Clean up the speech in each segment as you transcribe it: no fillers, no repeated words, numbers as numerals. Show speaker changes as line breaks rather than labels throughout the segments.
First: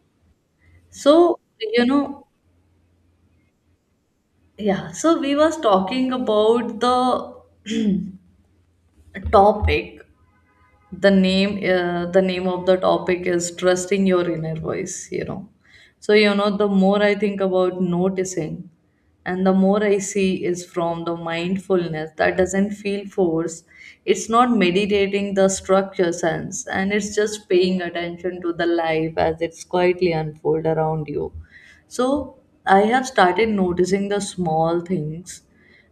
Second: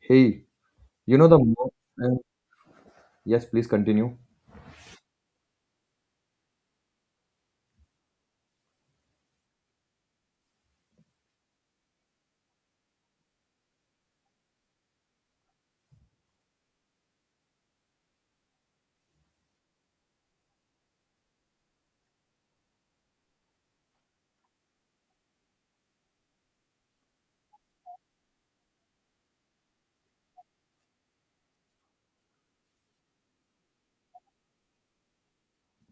Hey, you know the
So, you
uh,
know,
yes, please continue.
yeah, so, we was talking about the topic. The name of the topic is trusting your inner voice, you know. So, you know, the more I think about noticing and the more I see is from the mindfulness that doesn't feel force. It's not meditating the structure sense and it's just paying attention to the life as it's quietly unfold around you. So I have started noticing the small things.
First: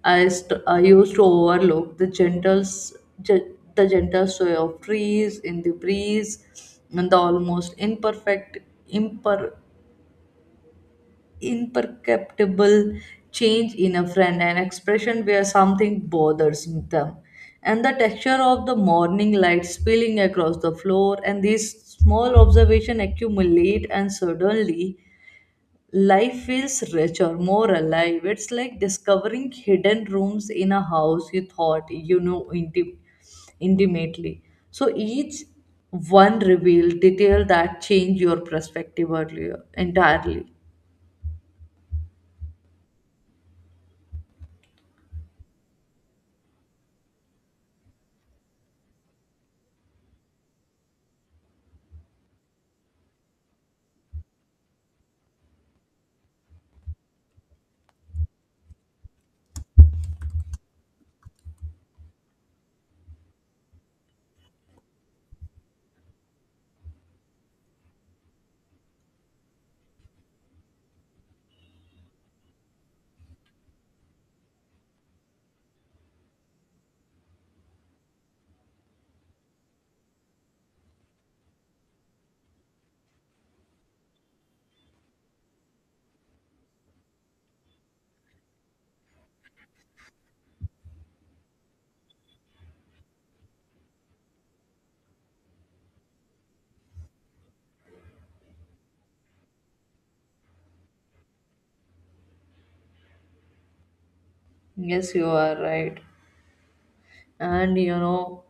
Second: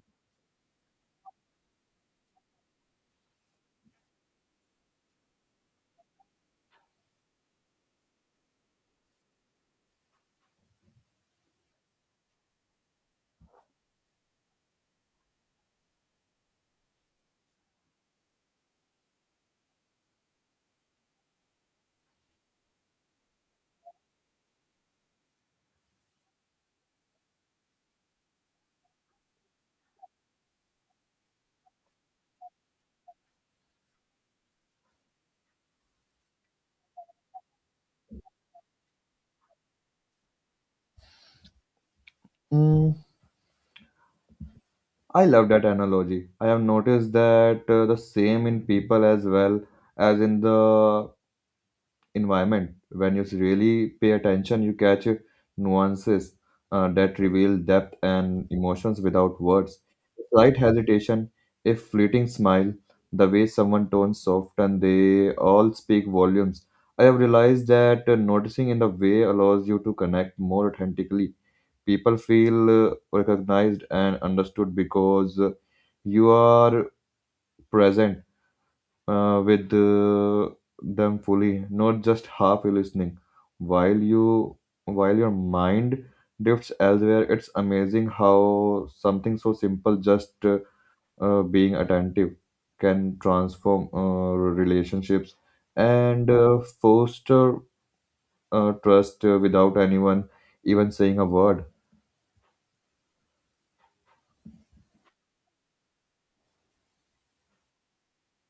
I used to overlook the the gentle sway of trees in the breeze, and the almost imper, imperceptible change in a friend, an expression where something bothers them, and the texture of the morning light spilling across the floor, and these small observations accumulate, and suddenly life feels richer, more alive. It's like discovering hidden rooms in a house you thought you know intimately. So each one revealed detail that changed your perspective earlier entirely.
Mm, I love that analogy. I have noticed that the same in people as well as in the environment. When you really pay attention, you catch nuances that reveal depth and emotions without words. Slight hesitation, a fleeting smile, the way someone turns soft, and they all speak volumes. I have realized that noticing in the way allows you to connect more authentically people feel recognized and understood because you are present with them fully not just half listening while your mind drifts elsewhere. It's amazing how something so simple just being attentive can transform relationships and foster trust without anyone even saying a word.
Yes, you are right. And you know,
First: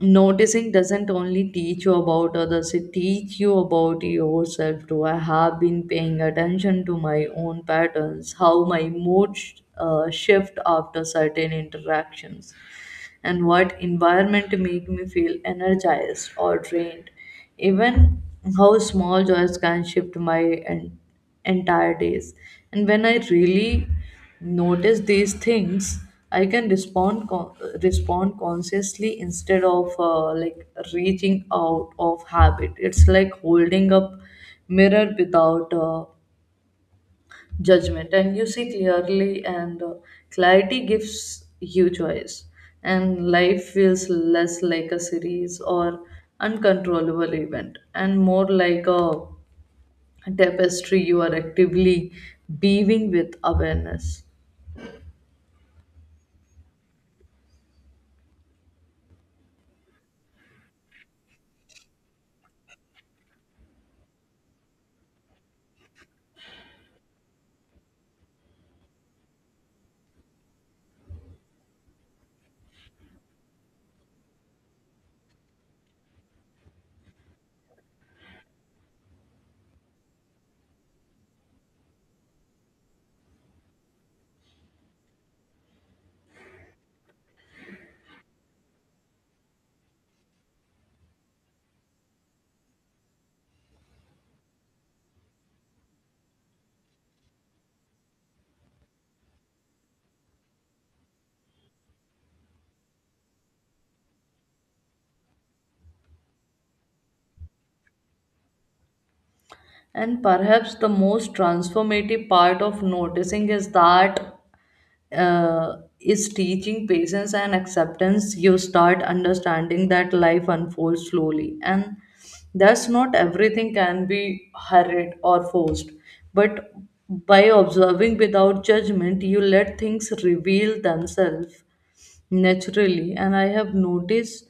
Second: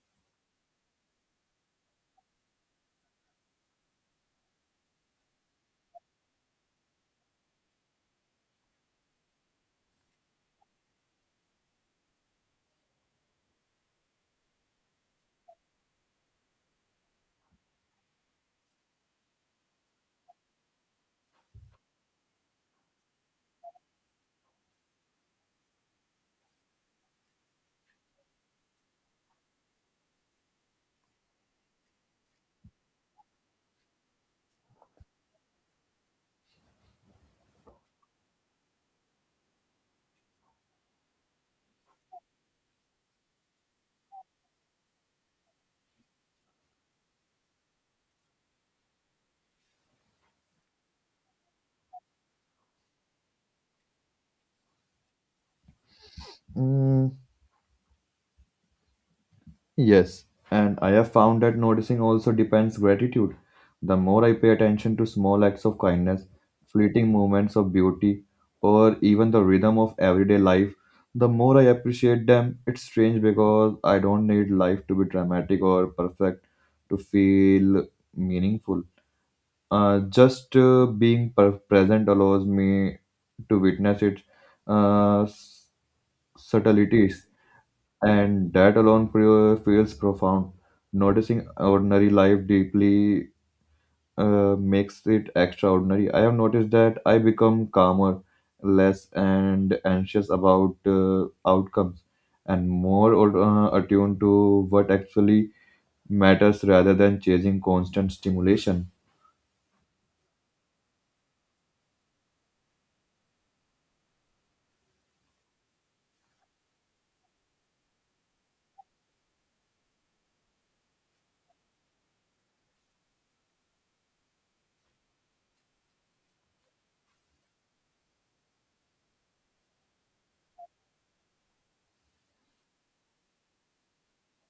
noticing doesn't only teach you about others, it teach you about yourself too. I have been paying attention to my own patterns, how my mood shift after certain interactions, and what environment make me feel energized or drained, even how small joys can shift my en- entire days. And when I really notice these things, I can respond consciously instead of, like, reaching out of habit. It's like holding up mirror without, judgment, and you see clearly, and, clarity gives you choice, and life feels less like a series or uncontrollable event and more like a tapestry you are actively weaving with awareness.
Mm, yes, and I have found that noticing also depends gratitude. The more I pay attention to small acts of kindness, fleeting moments of beauty, or even the rhythm of everyday life, the more I appreciate them. It's strange because I don't need life to be dramatic or perfect to feel meaningful. Just present allows me to witness its uh, s- subtleties, and that alone feels profound. Noticing ordinary life deeply makes it extraordinary. I have noticed that I become calmer, less and anxious about outcomes, and more attuned to what actually matters rather than chasing constant stimulation.
And perhaps the most transformative part of noticing is that, is teaching patience and acceptance. You start understanding that life unfolds slowly, and that's not everything can be hurried or forced. But by observing without judgment, you let things reveal themselves naturally, and I have noticed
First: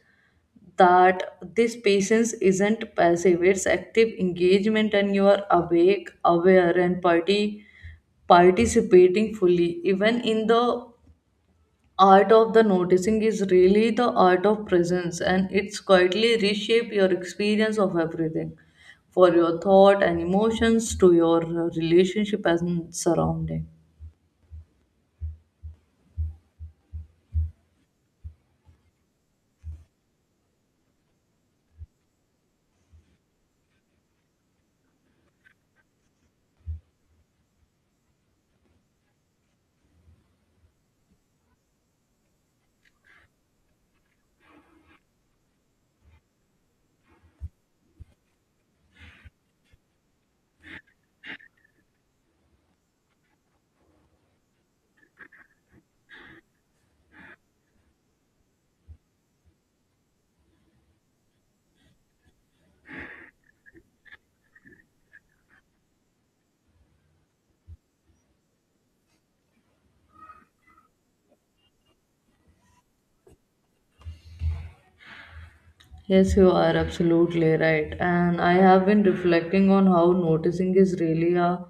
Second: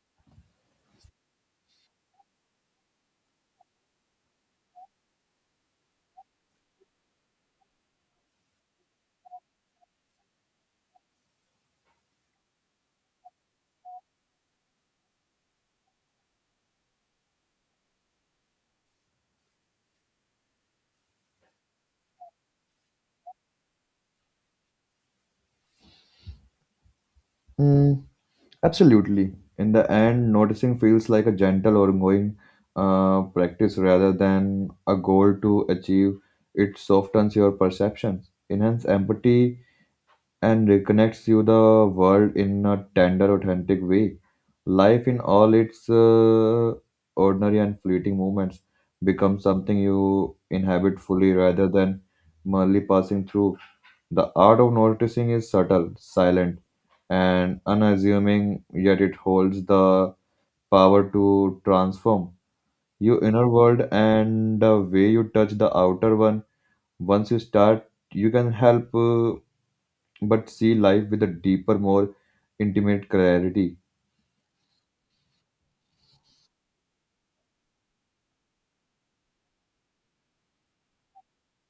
that this patience isn't passive, it's active engagement, and you are awake, aware, and party participating fully even in the art of the noticing is really the art of presence, and it's quietly reshape your experience of everything, for your thought and emotions to your, relationship and surrounding.
Hmm. Absolutely. In the end, noticing feels like a gentle ongoing practice rather than a goal to achieve. It softens your perceptions, enhances empathy, and reconnects you the world in a tender, authentic way. Life in all its ordinary and fleeting moments becomes something you inhabit fully rather than merely passing through. The art of noticing is subtle, silent and unassuming, yet it holds the power to transform your inner world and the way you touch the outer one. Once you start, you can help but see life with a deeper, more intimate clarity.
Yes, you are absolutely right. And I have been reflecting on how noticing is really a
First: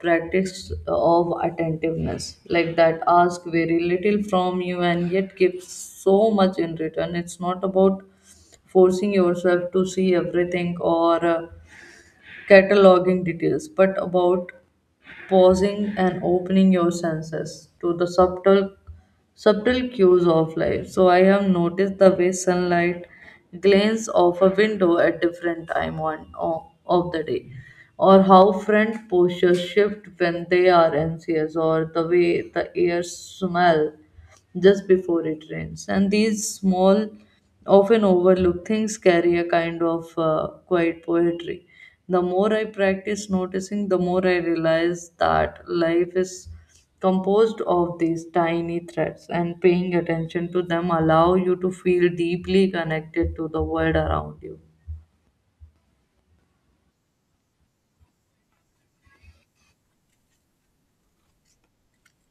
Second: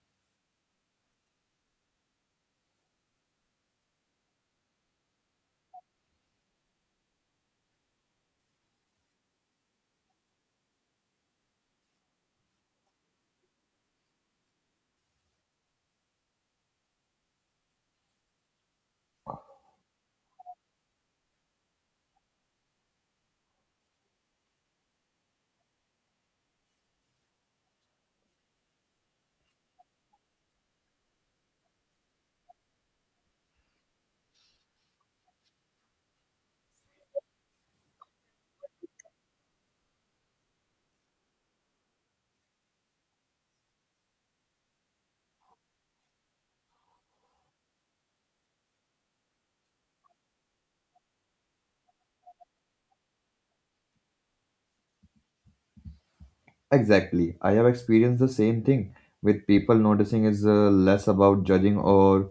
practice of attentiveness, like that ask very little from you and yet gives so much in return. It's not about forcing yourself to see everything or, cataloging details, but about pausing and opening your senses to the subtle cues of life. So I have noticed the way sunlight glints off a window at different time of the day, or how front postures shift when they are anxious, or the way the air smell just before it rains. And these small, often overlooked things carry a kind of, quiet poetry. The more I practice noticing, the more I realize that life is composed of these tiny threads, and paying attention to them allow you to feel deeply connected to the world around you.
Exactly. I have experienced the same thing with people noticing is less about judging or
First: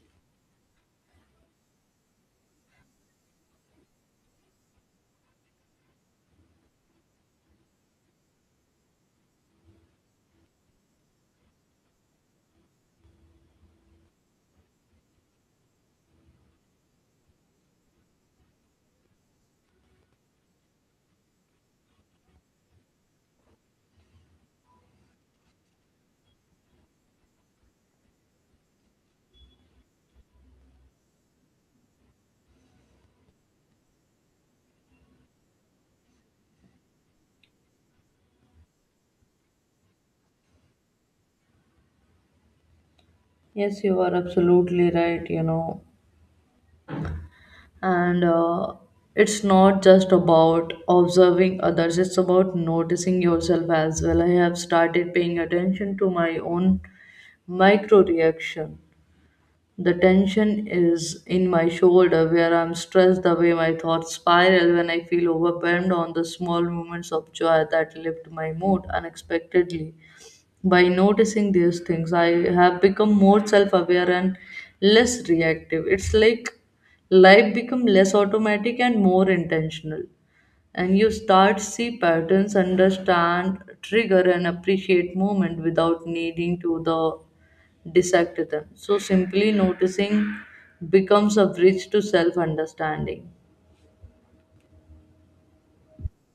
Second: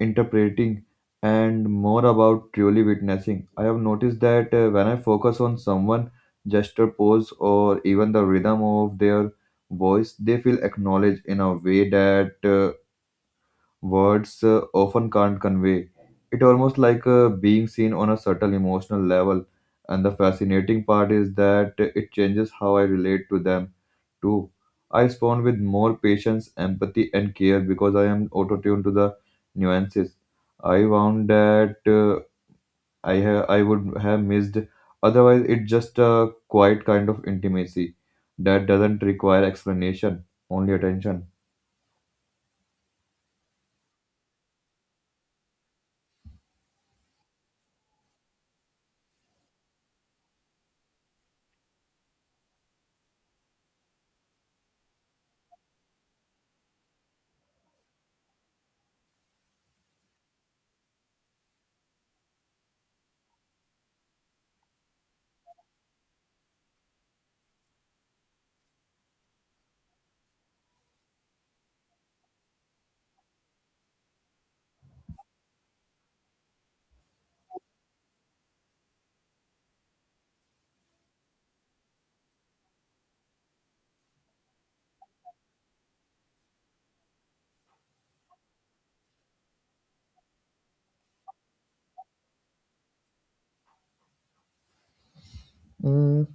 interpreting and more about truly witnessing. I have noticed that when I focus on someone, gesture, pose, or even the rhythm of their voice, they feel acknowledged in a way that words often can't convey. It almost like being seen on a subtle emotional level. And the fascinating part is that it changes how I relate to them too. I respond with more patience, empathy, and care because I am auto-tuned to the nuances. I found that I would have missed. Otherwise, it's just a quiet kind of intimacy that doesn't require explanation, only attention.
Yes, you are absolutely right, you know. And, it's not just about observing others, it's about noticing yourself as well. I have started paying attention to my own micro reaction. The tension is in my shoulder where I'm stressed, the way my thoughts spiral when I feel overwhelmed on the small moments of joy that lift my mood unexpectedly. By noticing these things, I have become more self aware and less reactive. It's like life become less automatic and more intentional, and you start see patterns, understand trigger, and appreciate moment without needing to the dissect them. So simply noticing becomes a bridge to self understanding.
Mm,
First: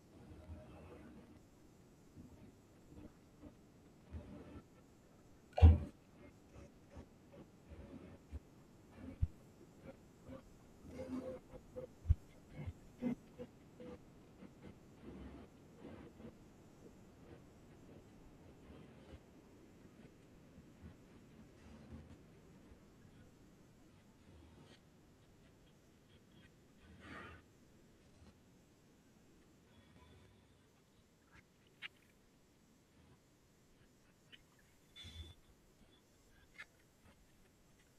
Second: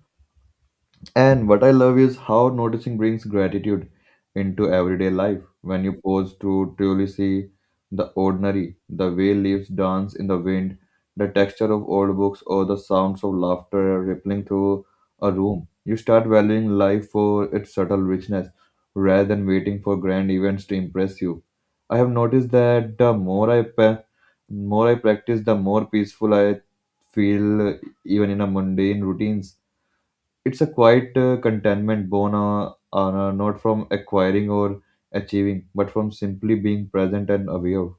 and what I love is how noticing brings gratitude into everyday life. When you pause to truly see the ordinary, the way leaves dance in the wind, the texture of old books, or the sounds of laughter rippling through a room, you start valuing life for its subtle richness rather than waiting for grand events to impress you. I have noticed that the more I pa- more I practice, the more peaceful I feel, even in a mundane routines. It's a quiet contentment born not from acquiring or achieving, but from simply being present and aware.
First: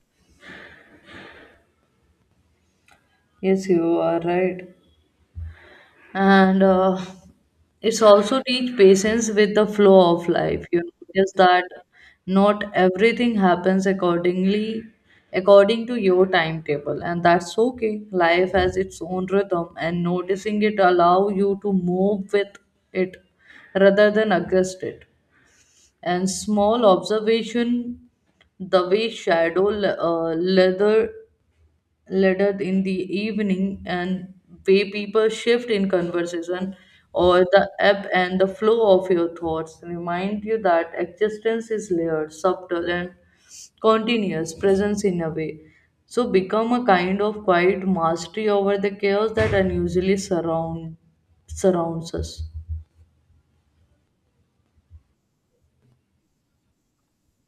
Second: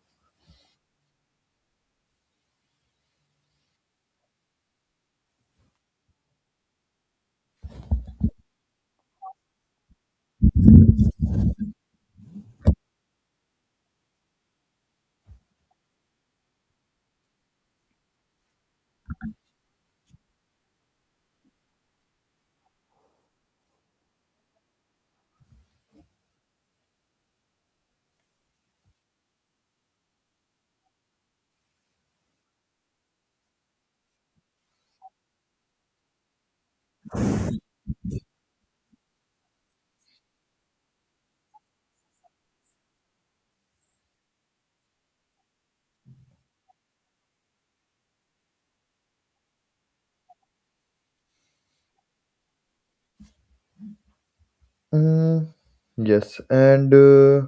Yes, you are right. And, it's also teach patience with the flow of life. You notice that not everything happens according to your timetable, and that's okay. Life has its own rhythm, and noticing it allow you to move with it rather than against it. And small observation, the way shadow leathered in the evening, and way people shift in conversation, or the ebb and the flow of your thoughts remind you that existence is layered, subtle, and continuous presence in a way, so become a kind of quiet mastery over the chaos that unusually surrounds us.
Mm, yes, and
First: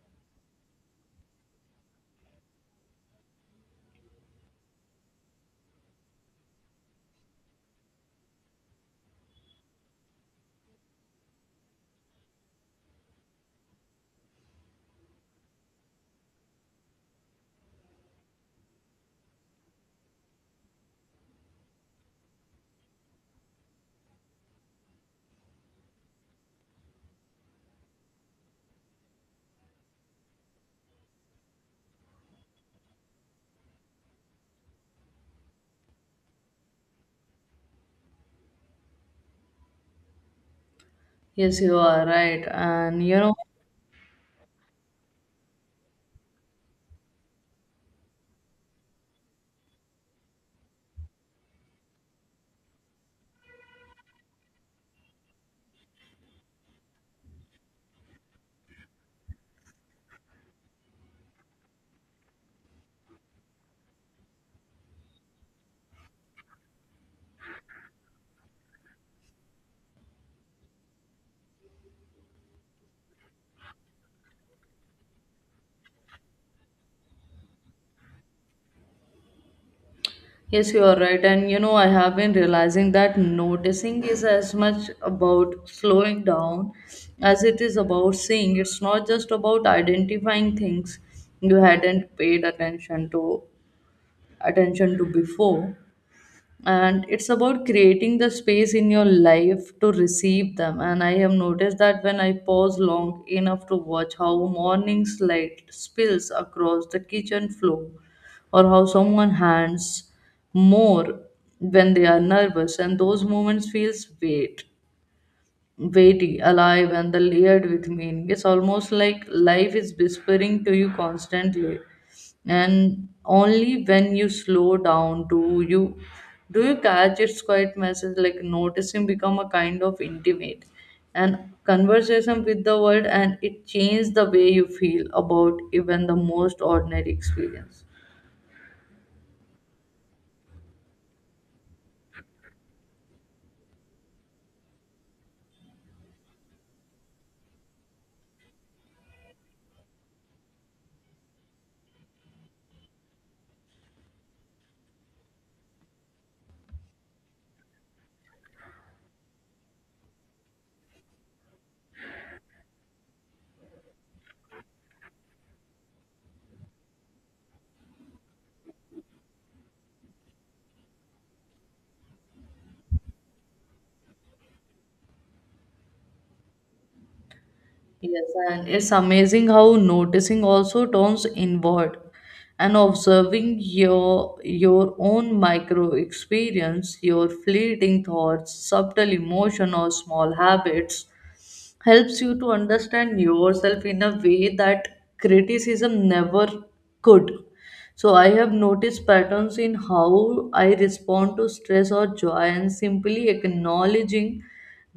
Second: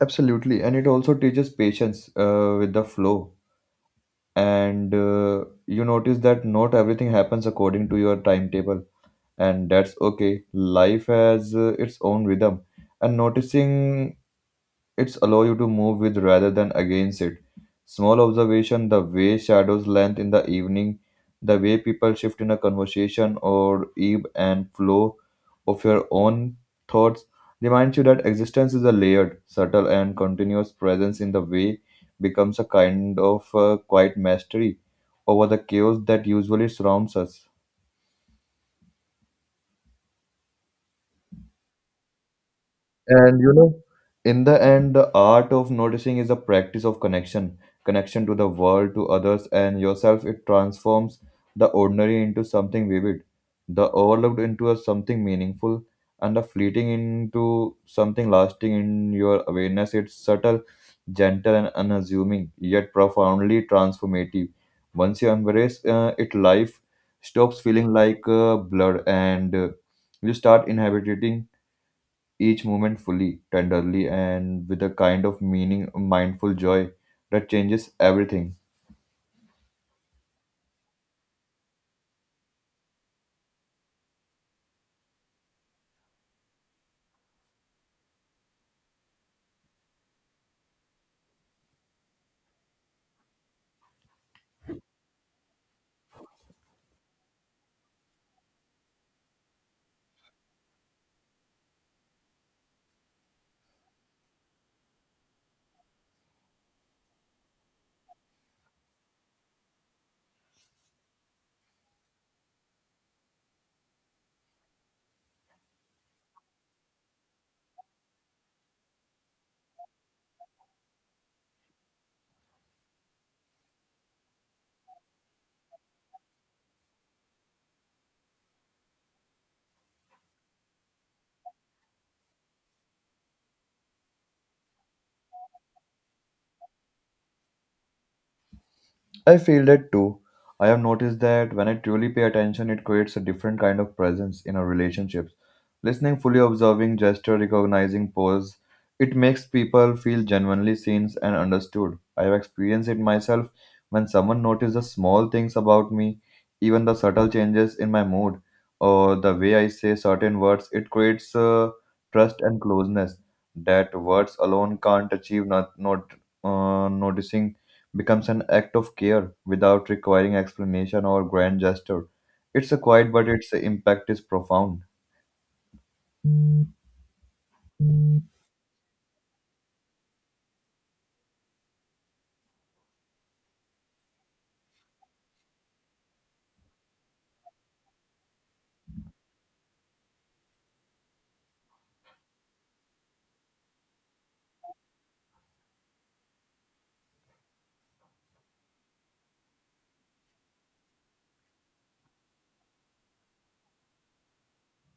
Absolutely, and it also teaches patience with the flow. And you notice that not everything happens according to your timetable, and that's okay. Life has its own rhythm, and noticing It's allow you to move with rather than against it. Small observation, the way shadows length in the evening, the way people shift in a conversation or ebb and flow of your own thoughts reminds you that existence is a layered, subtle and continuous presence in the way becomes a kind of quiet mastery over the chaos that usually surrounds us.
Yes, you are right, and you know.
And you know, in the end, the art of noticing is a practice of connection, connection to the world, to others, and yourself. It transforms the ordinary into something vivid, the overlooked into a something meaningful, and the fleeting into something lasting in your awareness. It's subtle, gentle, and unassuming, yet profoundly transformative. Once you embrace it, life stops feeling like blur and you start inhabiting each moment fully, tenderly, and with a kind of meaning, mindful joy that changes everything.
Yes, you are right. And you know, I have been realizing that noticing is as much about slowing down as it is about seeing. It's not just about identifying things you hadn't paid attention to before, and it's about creating the space in your life to receive them. And I have noticed that when I pause long enough to watch how morning's light spills across the kitchen floor, or how someone hands more when they are nervous, and those moments feels weighty, alive, and the layered with meaning. It's almost like life is whispering to you constantly, and only when you slow down do you catch its quiet message. Like noticing become a kind of intimate and conversation with the world, and it changed the way you feel about even the most ordinary experience.
I feel that too. I have noticed that when I truly pay attention, it creates a different kind of presence in our relationships. Listening, fully observing gesture, recognizing pose, it makes people feel genuinely seen and understood. I have experienced it myself when someone notices the small things about me, even the subtle changes in my mood or the way I say certain words. It creates trust and closeness that words alone can't achieve. Not not Noticing becomes an act of care without requiring explanation or grand gesture. It's a quiet, but its impact is profound.
Yes, and it's amazing how noticing also turns inward, and observing your own micro experience, your fleeting thoughts, subtle emotion, or small habits helps you to understand yourself in a way that criticism never could. So I have noticed patterns in how I respond to stress or joy, and simply acknowledging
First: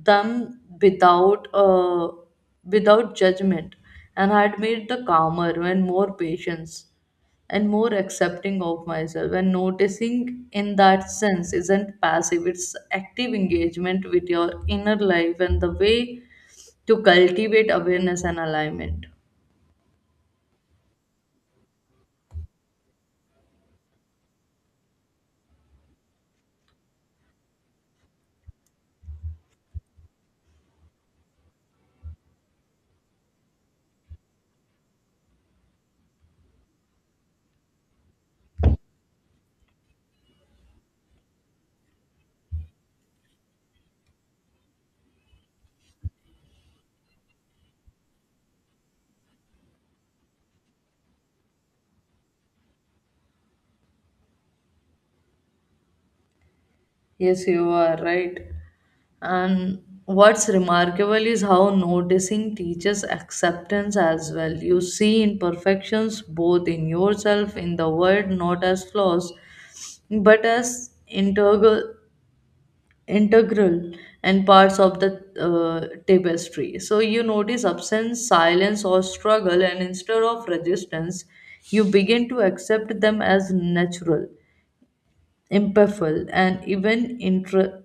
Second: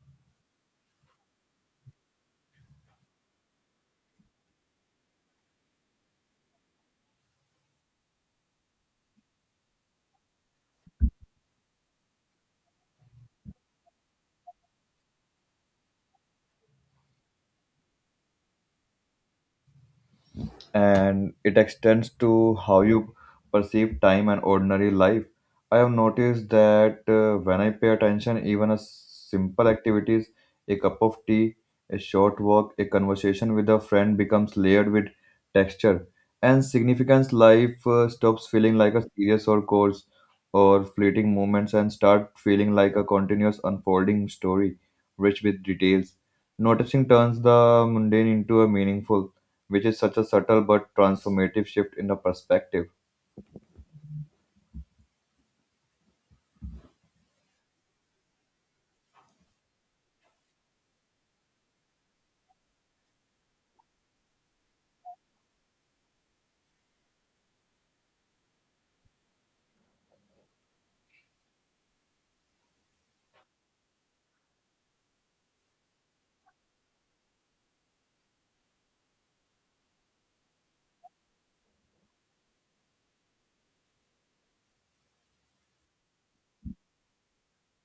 them without without judgment and had made the calmer and more patience and more accepting of myself. And noticing in that sense isn't passive, it's active engagement with your inner life and the way to cultivate awareness and alignment.
And it extends to how you perceive time and ordinary life. I have noticed that when I pay attention, even a simple activities, a cup of tea, a short walk, a conversation with a friend becomes layered with texture and significance. Life stops feeling like a serious or course or fleeting moments and start feeling like a continuous unfolding story rich with details. Noticing turns the mundane into a meaningful which is such a subtle but transformative shift in the perspective.
Yes, you are right, and what's remarkable is how noticing teaches acceptance as well. You see imperfections both in yourself, in the world, not as flaws, but as integral and parts of the, tapestry. So you notice absence, silence, or struggle, and instead of resistance, you begin to accept them as natural, impartial, and even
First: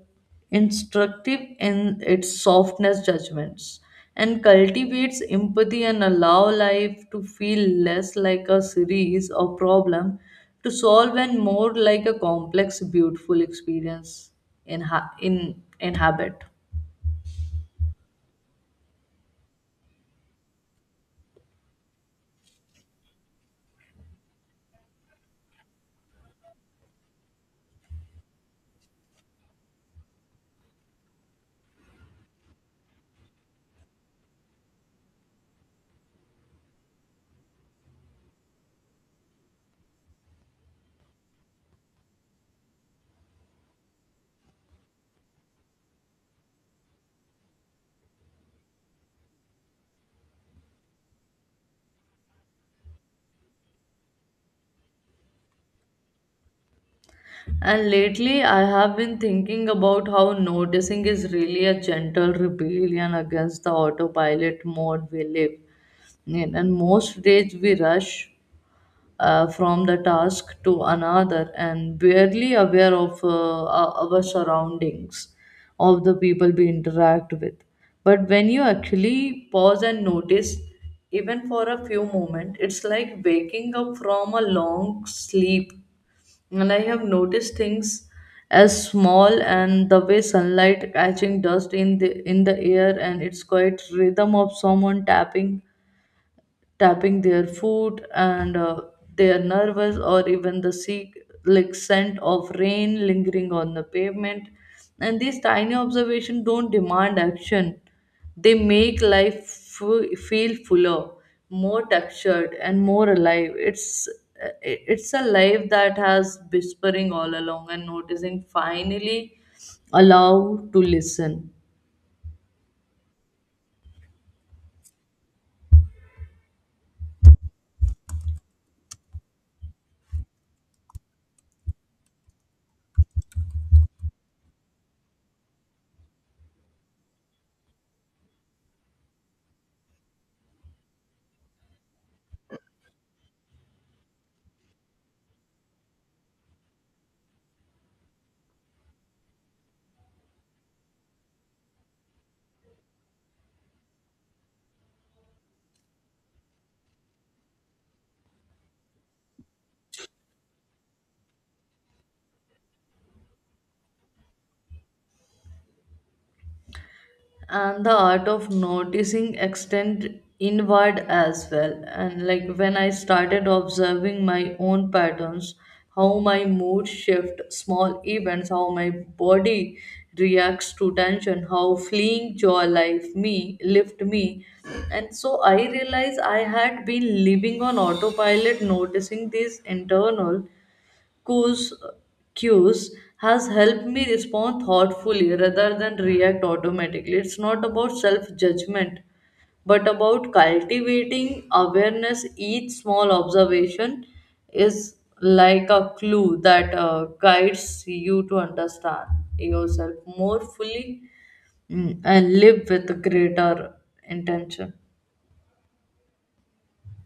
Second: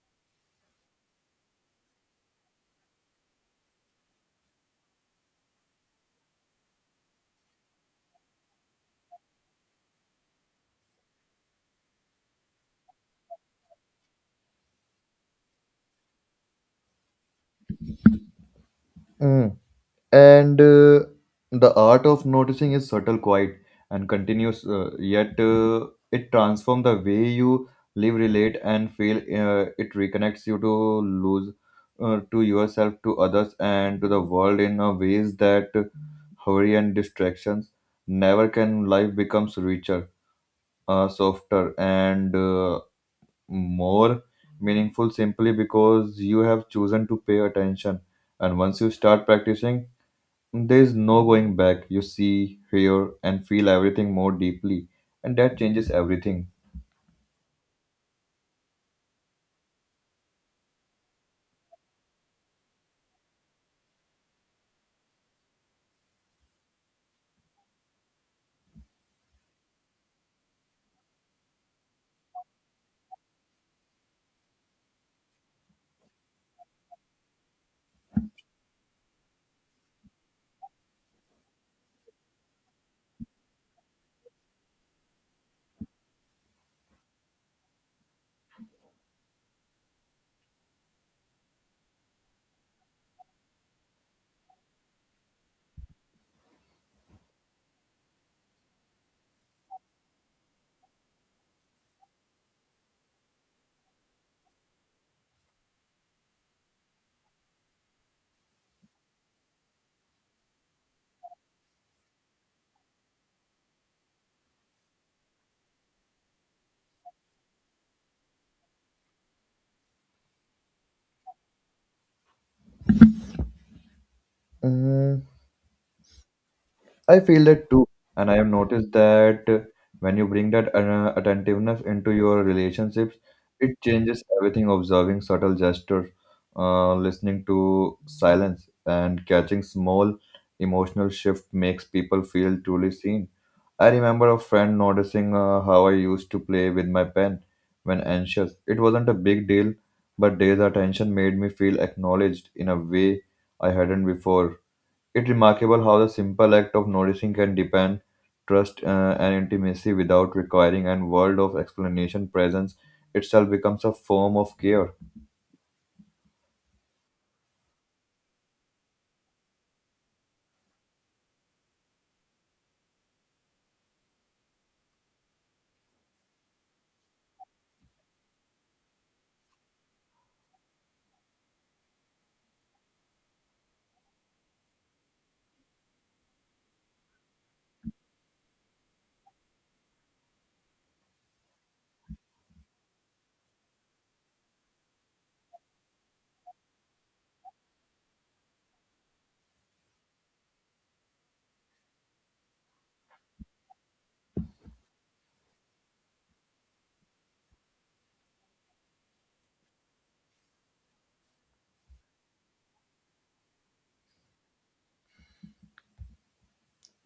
instructive in its softness judgments, and cultivates empathy, and allow life to feel less like a series of problem to solve and more like a complex, beautiful experience in habit.
Mm. And the art of noticing is subtle, quiet, and continuous, yet it transforms the way you live, relate, and feel. It reconnects you to lose to yourself, to others, and to the world in a ways that hurry and distractions never can. Life becomes richer, softer, and more meaningful simply because you have chosen to pay attention. And once you start practicing, there is no going back. You see, hear, and feel everything more deeply, and that changes everything.
And lately, I have been thinking about how noticing is really a gentle rebellion against the autopilot mode we live in. And most days, we rush, from the task to another and barely aware of, uh, our surroundings, of the people we interact with. But when you actually pause and notice, even for a few moments, it's like waking up from a long sleep. And I have noticed things as small and the way sunlight catching dust in the air, and its quiet rhythm of someone tapping their foot, and, they are nervous, or even the sea like scent of rain lingering on the pavement, and these tiny observations don't demand action, they make life feel fuller, more textured, and more alive. It's a life that has whispering all along, and noticing finally allow to listen.
Mm, I feel that too, and I have noticed that when you bring that attentiveness into your relationships, it changes everything. Observing subtle gestures, listening to silence, and catching small emotional shift makes people feel truly seen. I remember a friend noticing how I used to play with my pen when anxious. It wasn't a big deal, but Day's attention made me feel acknowledged in a way I hadn't before. It's remarkable how the simple act of noticing can depend trust and intimacy without requiring an world of explanation. Presence itself becomes a form of care.
And the art of noticing extend inward as well. And like when I started observing my own patterns, how my mood shift small events, how my body reacts to tension, how fleeing joy life me lift me. And so I realized I had been living on autopilot. Noticing these internal cues, cues has helped me respond thoughtfully rather than react automatically. It's not about self judgment, but about cultivating awareness. Each small observation is like a clue that, guides you to understand yourself more fully, mm, and live with greater intention.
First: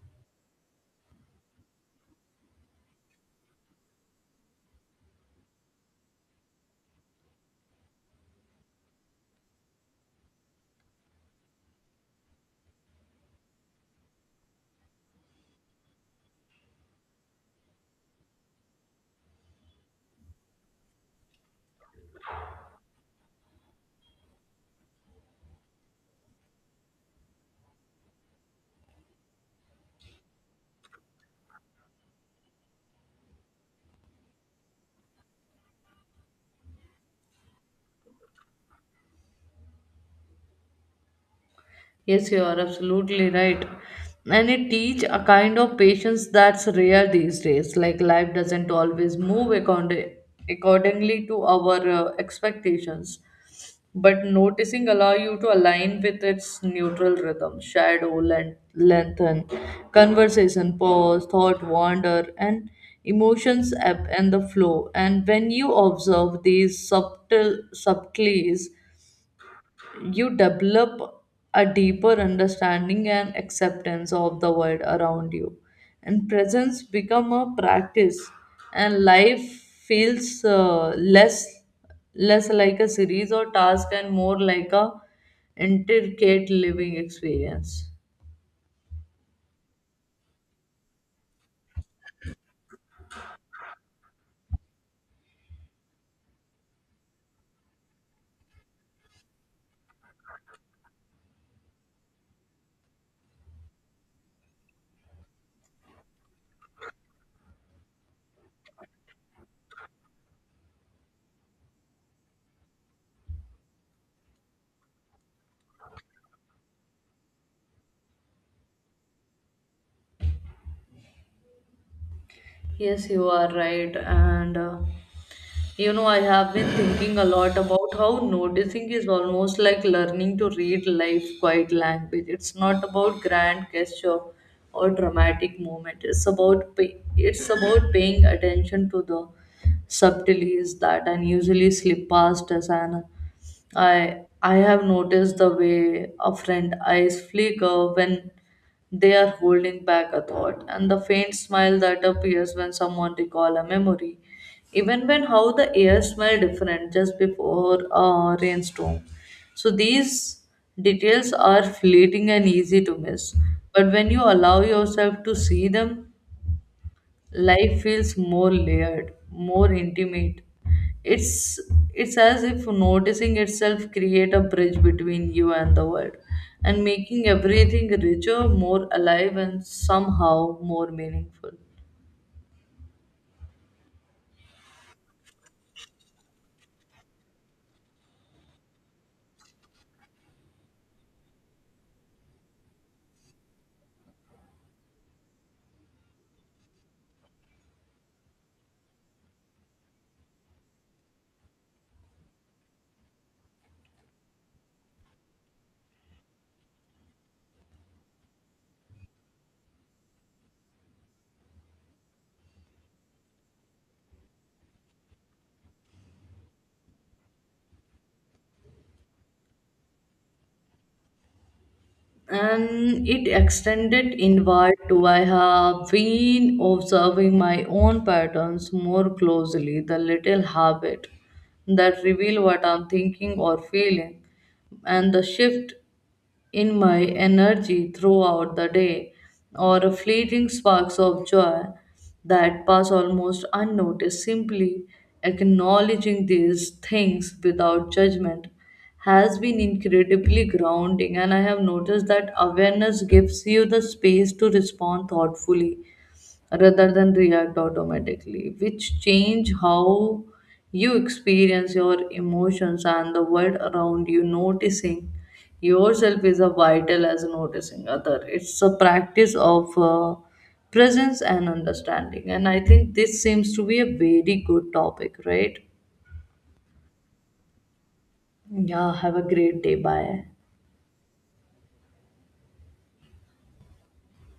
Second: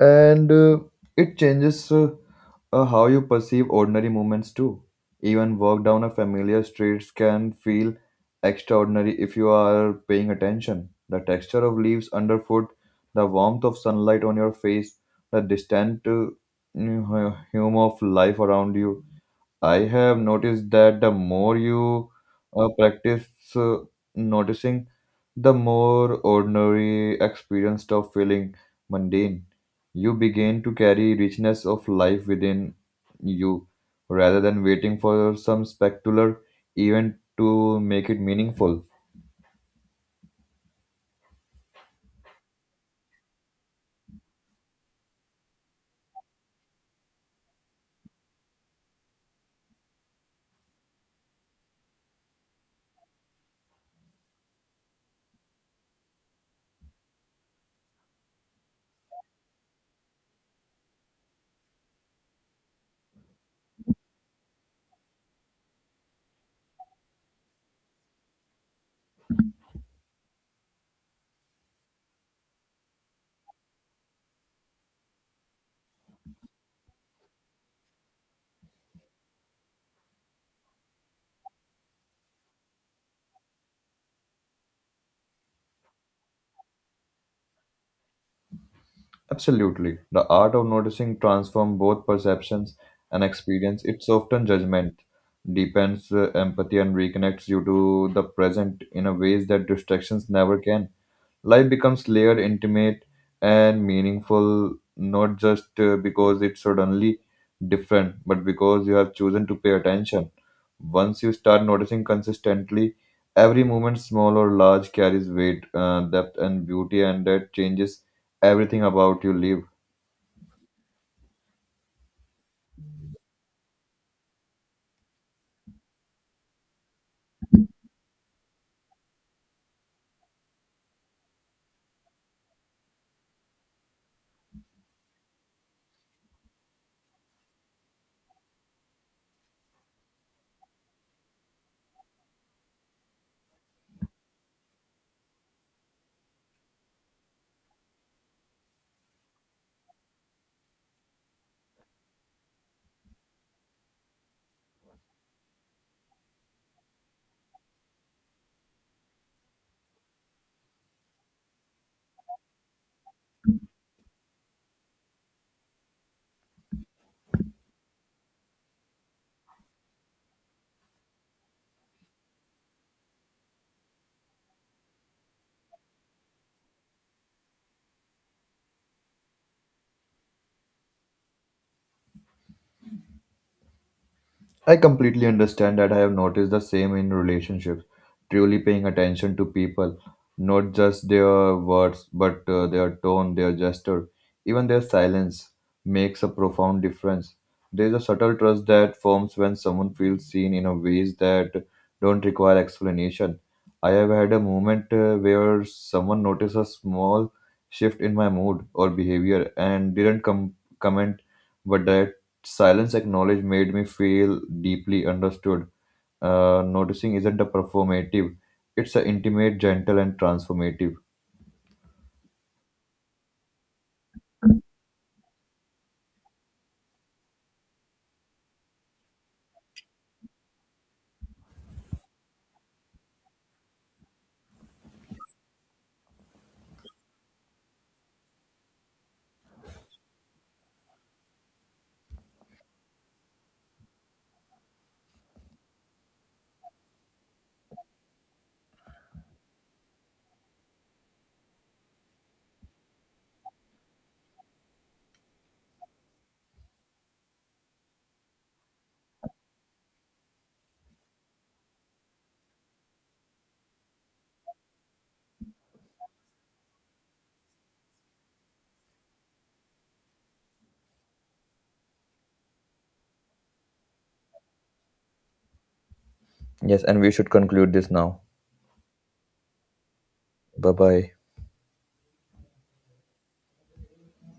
And it changes how you perceive ordinary moments too, even walk down a familiar street can feel extraordinary if you are paying attention, the texture of leaves underfoot, the warmth of sunlight on your face, the distant hum of life around you. I have noticed that the more you practice uh, noticing, the more ordinary experience of feeling mundane. You begin to carry richness of life within you rather than waiting for some spectacular event to make it meaningful.
Yes, you are absolutely right. And it teach a kind of patience that's rare these days. Like life doesn't always move accordingly to our, expectations. But noticing allow you to align with its neutral rhythm, shadow, length, lengthen, conversation, pause, thought, wander, and emotions ebb and the flow. And when you observe these subtle subtleties you develop a deeper understanding and acceptance of the world around you. And presence become a practice, and life feels, less like a series or task and more like a intricate living experience.
Absolutely. The art of noticing transforms both perceptions and experience. It's often judgment, deepens empathy, and reconnects you to the present in a ways that distractions never can. Life becomes layered, intimate, and meaningful, not just because it's suddenly different, but because you have chosen to pay attention. Once you start noticing consistently, every moment, small or large, carries weight, depth, and beauty, and that changes everything about you live.
Yes, you are right. And, you know, I have been thinking a lot about how noticing is almost like learning to read life quiet language. It's not about grand gesture or dramatic moment. It's about paying attention to the subtleties that unusually slip past us. And I have noticed the way a friend eyes flicker when they are holding back a thought, and the faint smile that appears when someone recall a memory. Even when how the air smelled different just before a rainstorm. So these details are fleeting and easy to miss. But when you allow yourself to see them, life feels more layered, more intimate. It's it's as if noticing itself create a bridge between you and the world, and making everything richer, more alive, and somehow more meaningful.
I completely understand that I have noticed the same in relationships, truly paying attention to people, not just their words, but their tone, their gesture, even their silence makes a profound difference. There is a subtle trust that forms when someone feels seen in a ways that don't require explanation. I have had a moment where someone noticed a small shift in my mood or behavior and didn't comment, but Silence acknowledged made me feel deeply understood. Noticing isn't a performative, it's an intimate, gentle, and transformative.
And it extended inward to. I have been observing my own patterns more closely, the little habit that reveal what I'm thinking or feeling, and the shift in my energy throughout the day, or fleeting sparks of joy that pass almost unnoticed. Simply acknowledging these things without judgment has been incredibly grounding, and I have noticed that awareness gives you the space to respond thoughtfully rather than react automatically, which change how you experience your emotions and the world around you. Noticing yourself is a vital as noticing other. It's a practice of, presence and understanding, and I think this seems to be a very good topic, right?
Yes, and we should conclude this now.
Yeah, have a great day. Bye.
Bye bye.